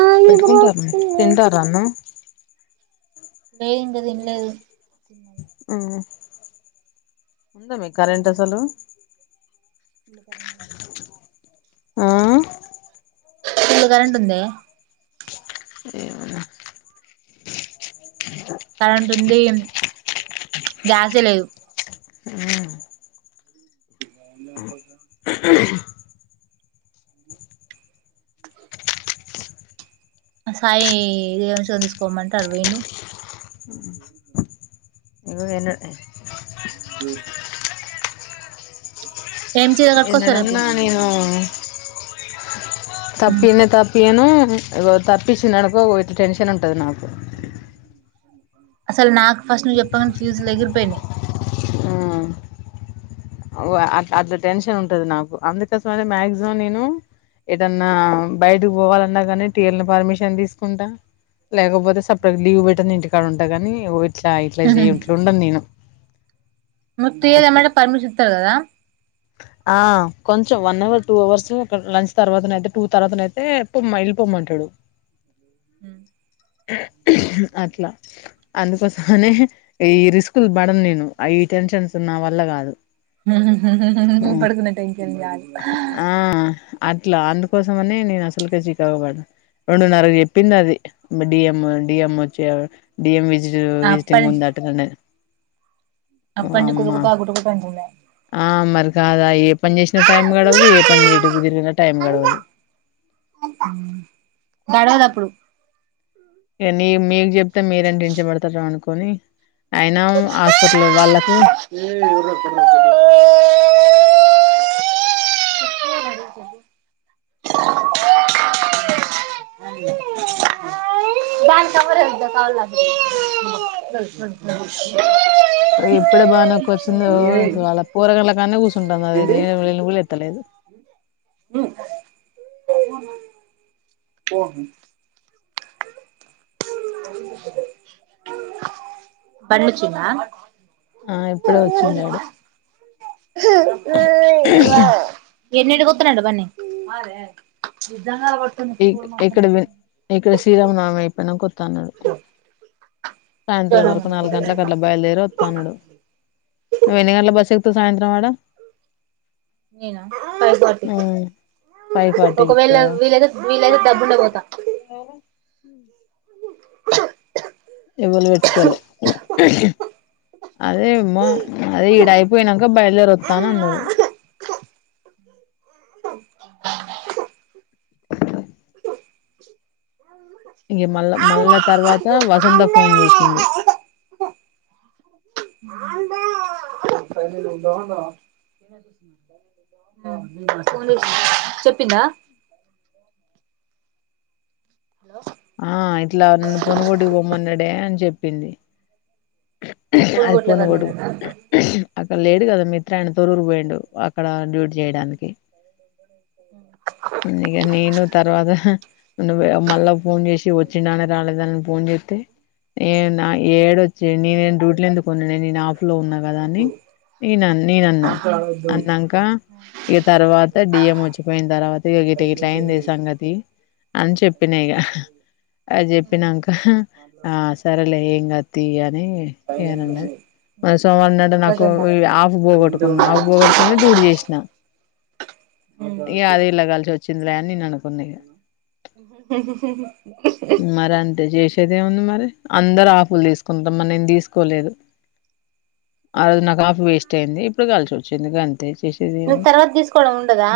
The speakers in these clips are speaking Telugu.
ఆ నిద్ర పెట్టుకుంటారు న్ వస్తుంది తింటారా అన్నం లే ఇంకా తిన్లేదు ఆ ఉందా మీకు కరెంట్ సానం అసలు చేయలే మళ్ళీ కరెంటు పోయింది ఆ కరెంట్ ఉందా ఏమన్నా కరెంట్ ఉంది గ్యాసే లేదు గాలి నా కొడకా సాయి వివాన్ష్ గాన్ని తీసుకోమంటే అటు వోయిండు ఇగో ఎన్న [inaudible] ఏం చీర కట్టుకొస్తావు రేపు ఎన్నడన్నా నేను తప్పియనే తప్పియను ఇగో తాప్పిచిననుకో గొ ఇట్ట టెన్షన్ ఉంటది నాకు అసలు నాకు ఫస్ట్ నువ్వు చెప్పగనే ఫ్యూస్ ల్ ఎగిరిపోయినాయి ఆవో అట్ల అట్లా టెన్షన్ ఉంటది నాకు అందుకోసం అనే మాక్సిమం నేను ఎటన్నా బయిటికి పోవాలన్నా కానీ టీ ఎల్ ని పర్మిషన్ తీసుకుంటా లేకపోతే సక్కగా లీవ్ పెట్టినా ఇంటికాడ ఉంటా గాని ఓ ఇట్లా ఇట్లా చేయ ఇట్ల ఉండను నేను మరి టి ఎల్ అట్లా అన్నాక పర్మిషన్ ఇత్తారు కదా ఆ కొంచెం వన్ అవర్ టూ అవర్స్ ఒక లంచ్ తర్వాతనైతే టూ తర్వాతన అయితే పోమని వెళ్ళిపోమ్మంటాడు హ్మ్ [inaudible] అట్లా అందుకోసమనే ఈ రిస్కులు బడను నేను అ ఈ టెన్షన్స్ ఉన్నా వల్ల కాదు పడుకున్న టైంకి అది గాదు ఆ! అట్లా అందుకోసమనే నేను అసల్ కే చికాకు బడను రెండున్నరకు చెప్పింది అది డిఎం డిఎం వచ్చ డిఎం విజి విజిటింగ్ అప్పటి ఉంది అట్లా నే అప్పటి నుంచి ఆమ్మా కుటుకుట కుటుకుట అంటుంది ఆ మరికాదా ఎ పని చేసినా టైం గడవదు ఏ పని చే ఎటు కుదిరిగిన టైం గడవదు దడ ఇక నేను మీకు చెప్తే మీరేం టెన్షన్ పడతారో అనుకోని అయినా హాస్పిటల్ వాళ్ళకు [inaudible] [unintelligible] ఇప్పుడే బనక వచ్చింది ఏంటి అసలలా పోరగాళ్ల కానే కూర్చుంటంది లేవు మినుగులు ఎత్తలేదు [inaudible] పర్మిచిన్ ఆ [inaudible] ఆ ఇప్పుడే వచ్చిండాడు ఎన్నింటికిఓత్తడంట బన్నీ ఇట్ ఎక్కడ వి ఎక్కడ శ్రీరామనవమి అయిపోయినాక ఓత అన్నాడు సాయంత్రం వరకు నాలుగు గంట్లకు అట్లా బయలుదేరి ఒత్త అన్నాడు నువ్ ఎన్ని గంట్ల బస్సు ఎ తో సాయంత్రం వడ నేనా ఫైవ్ ఫార్టీ ఫైవ్ ఫార్టీకి ఒకవేళ ఎక్కుతావా వీలది వీలైతే దబ్బునెపోతా హ్మ్ ఎవ్వలు వెట్టుకోలే అదేమ్మో అదీడయిపోయినాక బయల్దేరోస్తాన అన్నాడు ఇంఖ మళ్ళా మళ్ళ తర్వాత వసంత ఫోన్ చేసింది ద ద [inaudible] చెప్పిందా ఆ ఇట్లా నన్ను పొనుగోటి పోమ్మన్నాడే అని చెప్పింది ఇప్పుడు అది కూడా పోను ఎవరు గోడు లేరనా అది లేడు కదా మిత్ర ఆయన టురుకు పోయిండు అక్కడ డ్యూటీ చేయడానికి ఇగ నేను తర్వాత నువ్వు మళ్ళా ఫోన్ చేసి వచ్చినాడ రాలేదాన్ పోన్ జేతే ఏ నా ఏడు చెడు నేను డూట్లేందుకొన్నానే నేను ఆఫ్లో ఉన్నా కదా అని నేన నేనన్నా మాట్లాడొద్దు అన్నాంక ఇగ తర్వాత సైలెంట్ డిఎం వచ్చిపోయిన తర్వాత ఇగ ఇట ఇట్ అయింది ఉండు సంగతి అని చెప్పిన ఇగ అది హ్మ్ చెప్పినాక ఆ మాట్లాడొద్దు సరేలే ఏం కా ఏంది సైలెంట్ ఏనండ ఉండు మ సోమవారం నాడు నాకు సరేనా ఆఫ్ సైలెంట్ ఉండు పోగొట్టుకున్నా ఆఫ్ బోగొట్టుకుని డూట్ చేసిన ఇగ మాట్లాడొద్దు అది ఇలా కలిసోచ్చింద్లే అని నేన్ అను అన్కునిగా మరి అంత చే సేదేముంది మరి అందరు ఆఫ్ల్ తీసుకుంటున నేను తీసుకోలేదు ఆ రోజు నా ఆఫ్ వేస్ట్ అయింది ఇప్పుడు కలిసోచ్చింది గంత ఏం చేసేది నువ్వు ఏముంది తర్వాత తీసుకోవడం ఉండదా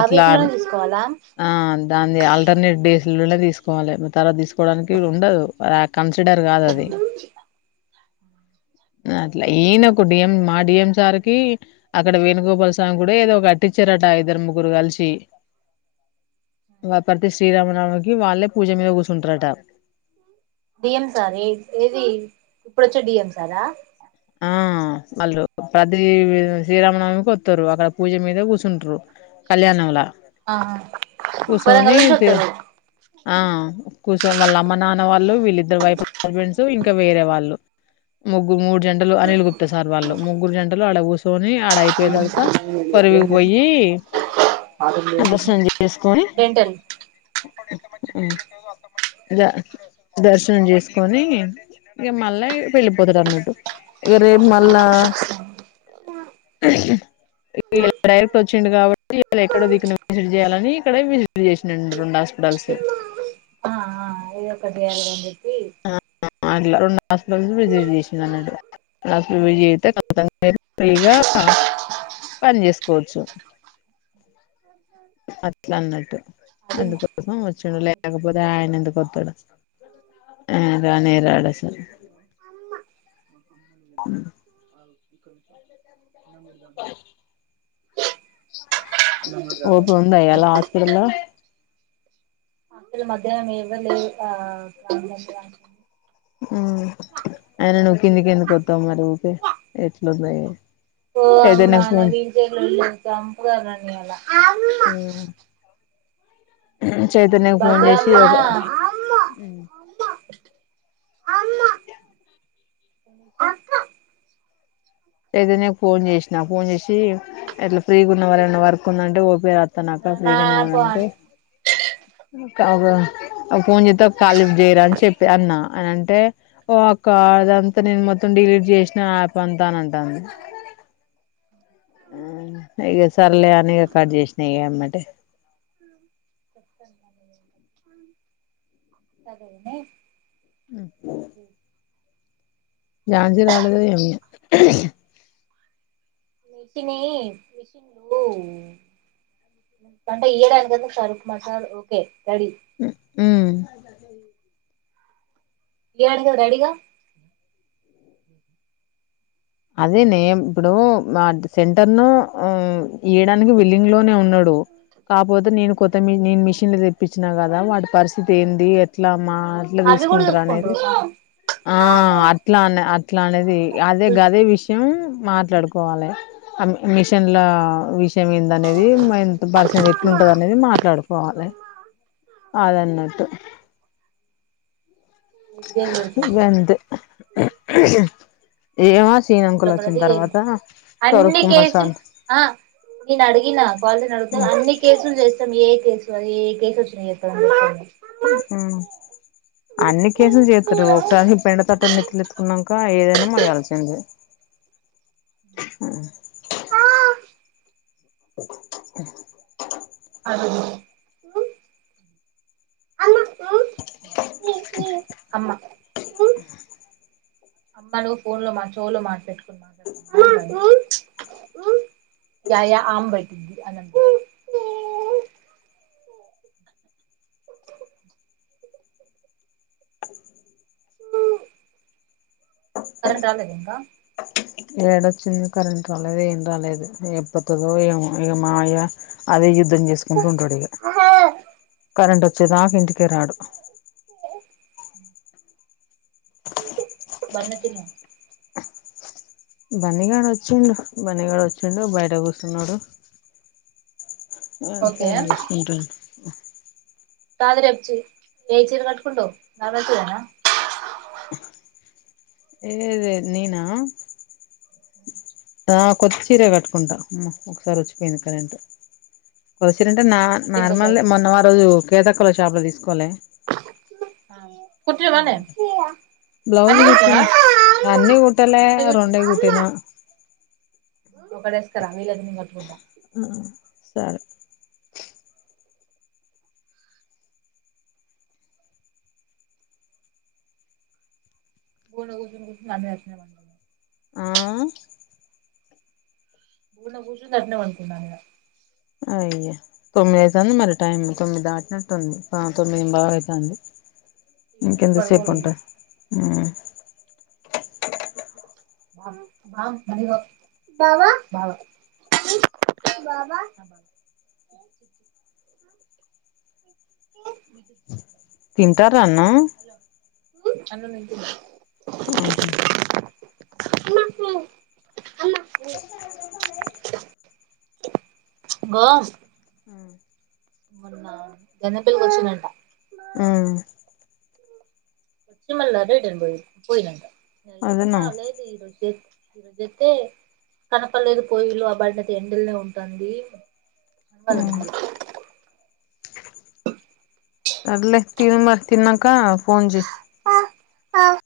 ఆ వీక్ లోనే తీసుకోవాలా ఆ దాంది అన్ని డేసులోనే తీసుకోవాలి తర్వాత తీసుకోవడానికి ఉండదు కన్సిడర్ కాదు అది ఆ అట్లా ఈయనోక డిఎం మా డిఎం సార్కి అక్కడ వేణుగోపాల్ సామి గుడో ఏదో కట్టించిరాట ఇద్దరు ముగ్గురు కలిసి ప్రతి శ్రీరామనామకి వాళ్ళే పూజ మీద కూర్చుంటారట డిఎం సార్ ఏ ఏది ఇప్పుడొచ్చే డిఎం సారా ఆ వాళ్ళు ప్రతి శ్రీరామనవమికి ఓత్తరు అక్కడ పూజ మీద కూసుంటారు కళ్యాణంలా ఆహా కూర్చొని వరంగల్ వోతడు ఆ కూసో వాళ్ళ అమ్మ నాన్న వాళ్ళు వీళ్ళిద్దరు వైఫ్ హస్బెండ్స్ ఇంకా వేరే వాళ్ళు ముగ్గురు మూడు జంటలు అనిల్ గుప్త సార్ వాళ్ళ ముగ్గురు జంటలు అడస్త దోని అడాయ్పొడంక ఏం చెప్పు పర్వికిపోయి హాస్పిటల్ ఏం చెప్పు దర్శనం చేసుకొని డెంటల్ ఉహ్ గా దర్శనం చేసుకొని ఇంక మళ్ళా వెళ్ళిపోతడన్నట్టు ఇగ రేపు మల్లా ఇలా డైరెక్ట్ వచ్చిండు కాబట్టి ఇళ్ళ ఎక్కడోదికున విజిట్ చేయాలని ఇక్కడ విజిట్ చేసినడి రెండుష్ట డాల్సి ఆ ఆ ఏదోకటి చేయలన్జేపి ఆహ్ అట్ల రెండు హాస్పిటల్స్ విజిట్ చేసిండన్నట్టు హస్పిటల్ విజిట్ చెత్తే తప్పకుండా కొంత ఫ్రీగా [unintelligible] పన్జేసుకోవచ్చు. అట్లా అన్నట్టు అది అందుకోసం వచ్చాడు లేకపోతే ఆయన ఎందుక వస్తాడు ఆ మమ్మీలో రానేే రాడు అసల మమ్మీలో అమ్మలు వీళ్ళు ఒక్క నిమిషం అన్నం పెడ్దామా? ఓపి ఉందా ఈయలా హాస్పిటల్ లో అందరు మధ్యాహ్నం ఎవ్వర్లేరు ప్రబ్లం కాదు ఉమ్ అయన నువ్వు కిందకి ఎందుకు ఒత్తవ్ మరి ఊకే మెట్లున్నాయి ఓ అమ్మా నా వీతో ఎమ్ లొల్లి సంపుకదా నియవ్వ ఉమ్. మీకు ఈ చైతన్యకు ఫోన్ చేసి డబ్బులల్లా ఒక ఉమ్. అమ్మ అక్క వదిన కి ఫోన్ చేష్నా ఫోన్ చేషి ఎట్ల ఫ్రీగా ఉన్నవార ఏమన్న వర్క్ ఉందంటే ఓ ప [inaudible] తన అక్క నా ఫ్రీగానే పోన్ ఉందంటే ఒక ఫోన్ చెత్తే ఒక కాల్ లిఫ్ట్ చేయరా అని చెప్పి అన్నా అని అంటే ఓ అక్కా అది అంతా నేను మొత్తం డిలీట్ చేష్న యాప్ అంతా అని అంటాంది ఉమ్ ఇగ సర్లే అని కట్ జేష్న ఎమ్మటే [unintelligible] ఉమ్ సరేన ఉమ్ ఝాన్సీ రాలేదా ఏమి? మెషిని మెషిన్న్లు [unintelligible] అంటె ఏడాది బదులు శౌరిక్ మాసాలు ఒకే ఉ ఉమ్ [unintelligible] లేడు గూడ అడిగా అది నే ఇప్పుడు మా సెంటర్ ను ఇయ్యడానికి విల్లింగ్ లోనే ఉన్ నుడు కాకపోతే నేను కొత్త నేను మిషన్లు తెప్పించినా కదా వాడి పరిస్థితి ఏంది ఎట్లా మా అట్ల అవి కూడా తీసుకుంటరు అనేది చూసుకుంట్రు ఆ అట్ల అన్ అట్ల అనేది అదే గదె విషయం ఉమ్ మాట్లాడుకోవాలె అన్ని మిషన్ల లా విషయం ఏందనేది మరి ఎంత పర్సెంట్ ఎట్లుంటది అనేది మాట్లాడుకోవాలె అదన్నట్టు [unintelligible] ఇబ్బందిపెట్టద్దు ఉహు హ్ ఏమో సీనంకుల్ వచ్చిన తర్వాత స్వరూప్ అన్ని కుమార్ కేసుల్ సార్ ఆ నేను అడిగిన కాల్ చేసి అడుగుతే హ్మ్. అన్ని కేసుల్ చేస్తం ఏ కేసు మరి ఏ కేసు వచ్చినాయి చెప్పకదండి [inaudible] ఉమ్ అన్ని కేసులు చేతురు ఒకసారి పైన తట్ట నెత్తి నెత్తుకునంక ఏదైనా మోయాల్సిందే హ్ ఆ అలో చెప్పింది అమ్మ అమ్మలు ఫోన్ లో మంచోలు మనసు పెట్టుకొని మాట్లాడతరు మంచోలు [unintelligible] య యా ఆమ్బైటిది అదంత [unintelligible] కరెంటు రాలేదా ఇంకా ఏడొచ్చింది కరెంటు రాలేదు ఏం రాలేదు ఎ వస్తదే ఏమో ఇంకా మాయ్య అదే అర్ధం చేసుకుంటూ ఉంటాడు ఇగ కరెంట్ వచ్చేదాకా ఇంటికే రాడు [unintelligible] బన్నీగాడు అచ్చిండు బన్నిగాడు అచ్చిండు బయట కూసున్నడు. ఉమ్ ఓకే ఫోన్ చూస్కుంటున్డు ఉహ్ కద్ రేప్ చ్ ఏ చీర కట్టుకుంటవ్ నల్లచీర న ఏ ఏద్ నేనా? ఆ కొత్త చీర కట్టుకుంటా ఒకసారి వచ్చిపోయింది కరెంట్ చ్చరంటే నా అంటే ఇంకోసారి నార్మల్దె మొన్న మనం ఆ రోజు కేతక్కల షాప్ లో తీసుకోలె ఆ కుట్టినవానే బ్లౌజ్ అన్ని కుట్టిన కుట్టినవా అని కుటలే రెండే కుట్టిన ఒకడేస్కర వీలైతే నేన్ కట్టుకుంటా ఆ సరే [unintelligible] ఆ కూన కూసుంది అటనే పండుకుంది న మీద అయ్యా తొమ్మిది అయితాంది మరి టైమ్ తొమ్మిది దాటినటు ఉంది ఆ తొమ్మిది బావ్ అయితాంది ఈ టైంకి ఇంకెంత సేపు పడుకోరు పంట వీళ్ళు బావ బావ తింటారా ఆన్ అన్నం తింటాన్ ఉహు [unintelligible] ఇగో మొన్న గణేపెల్లి వచ్చిన అంట ఆ వచ్చి మల రిటర్న్ పోయిండు పోయినాక అదేనా ఆ లేదు ఈరోజు ఇతే కనపడలేదు పోయిలు ఆ బడియితే ఎండలనే ఉంటాంది [unintelligible] సర్లే తిను మరి తినంకా ఫోన్ చెయ్ అ్వ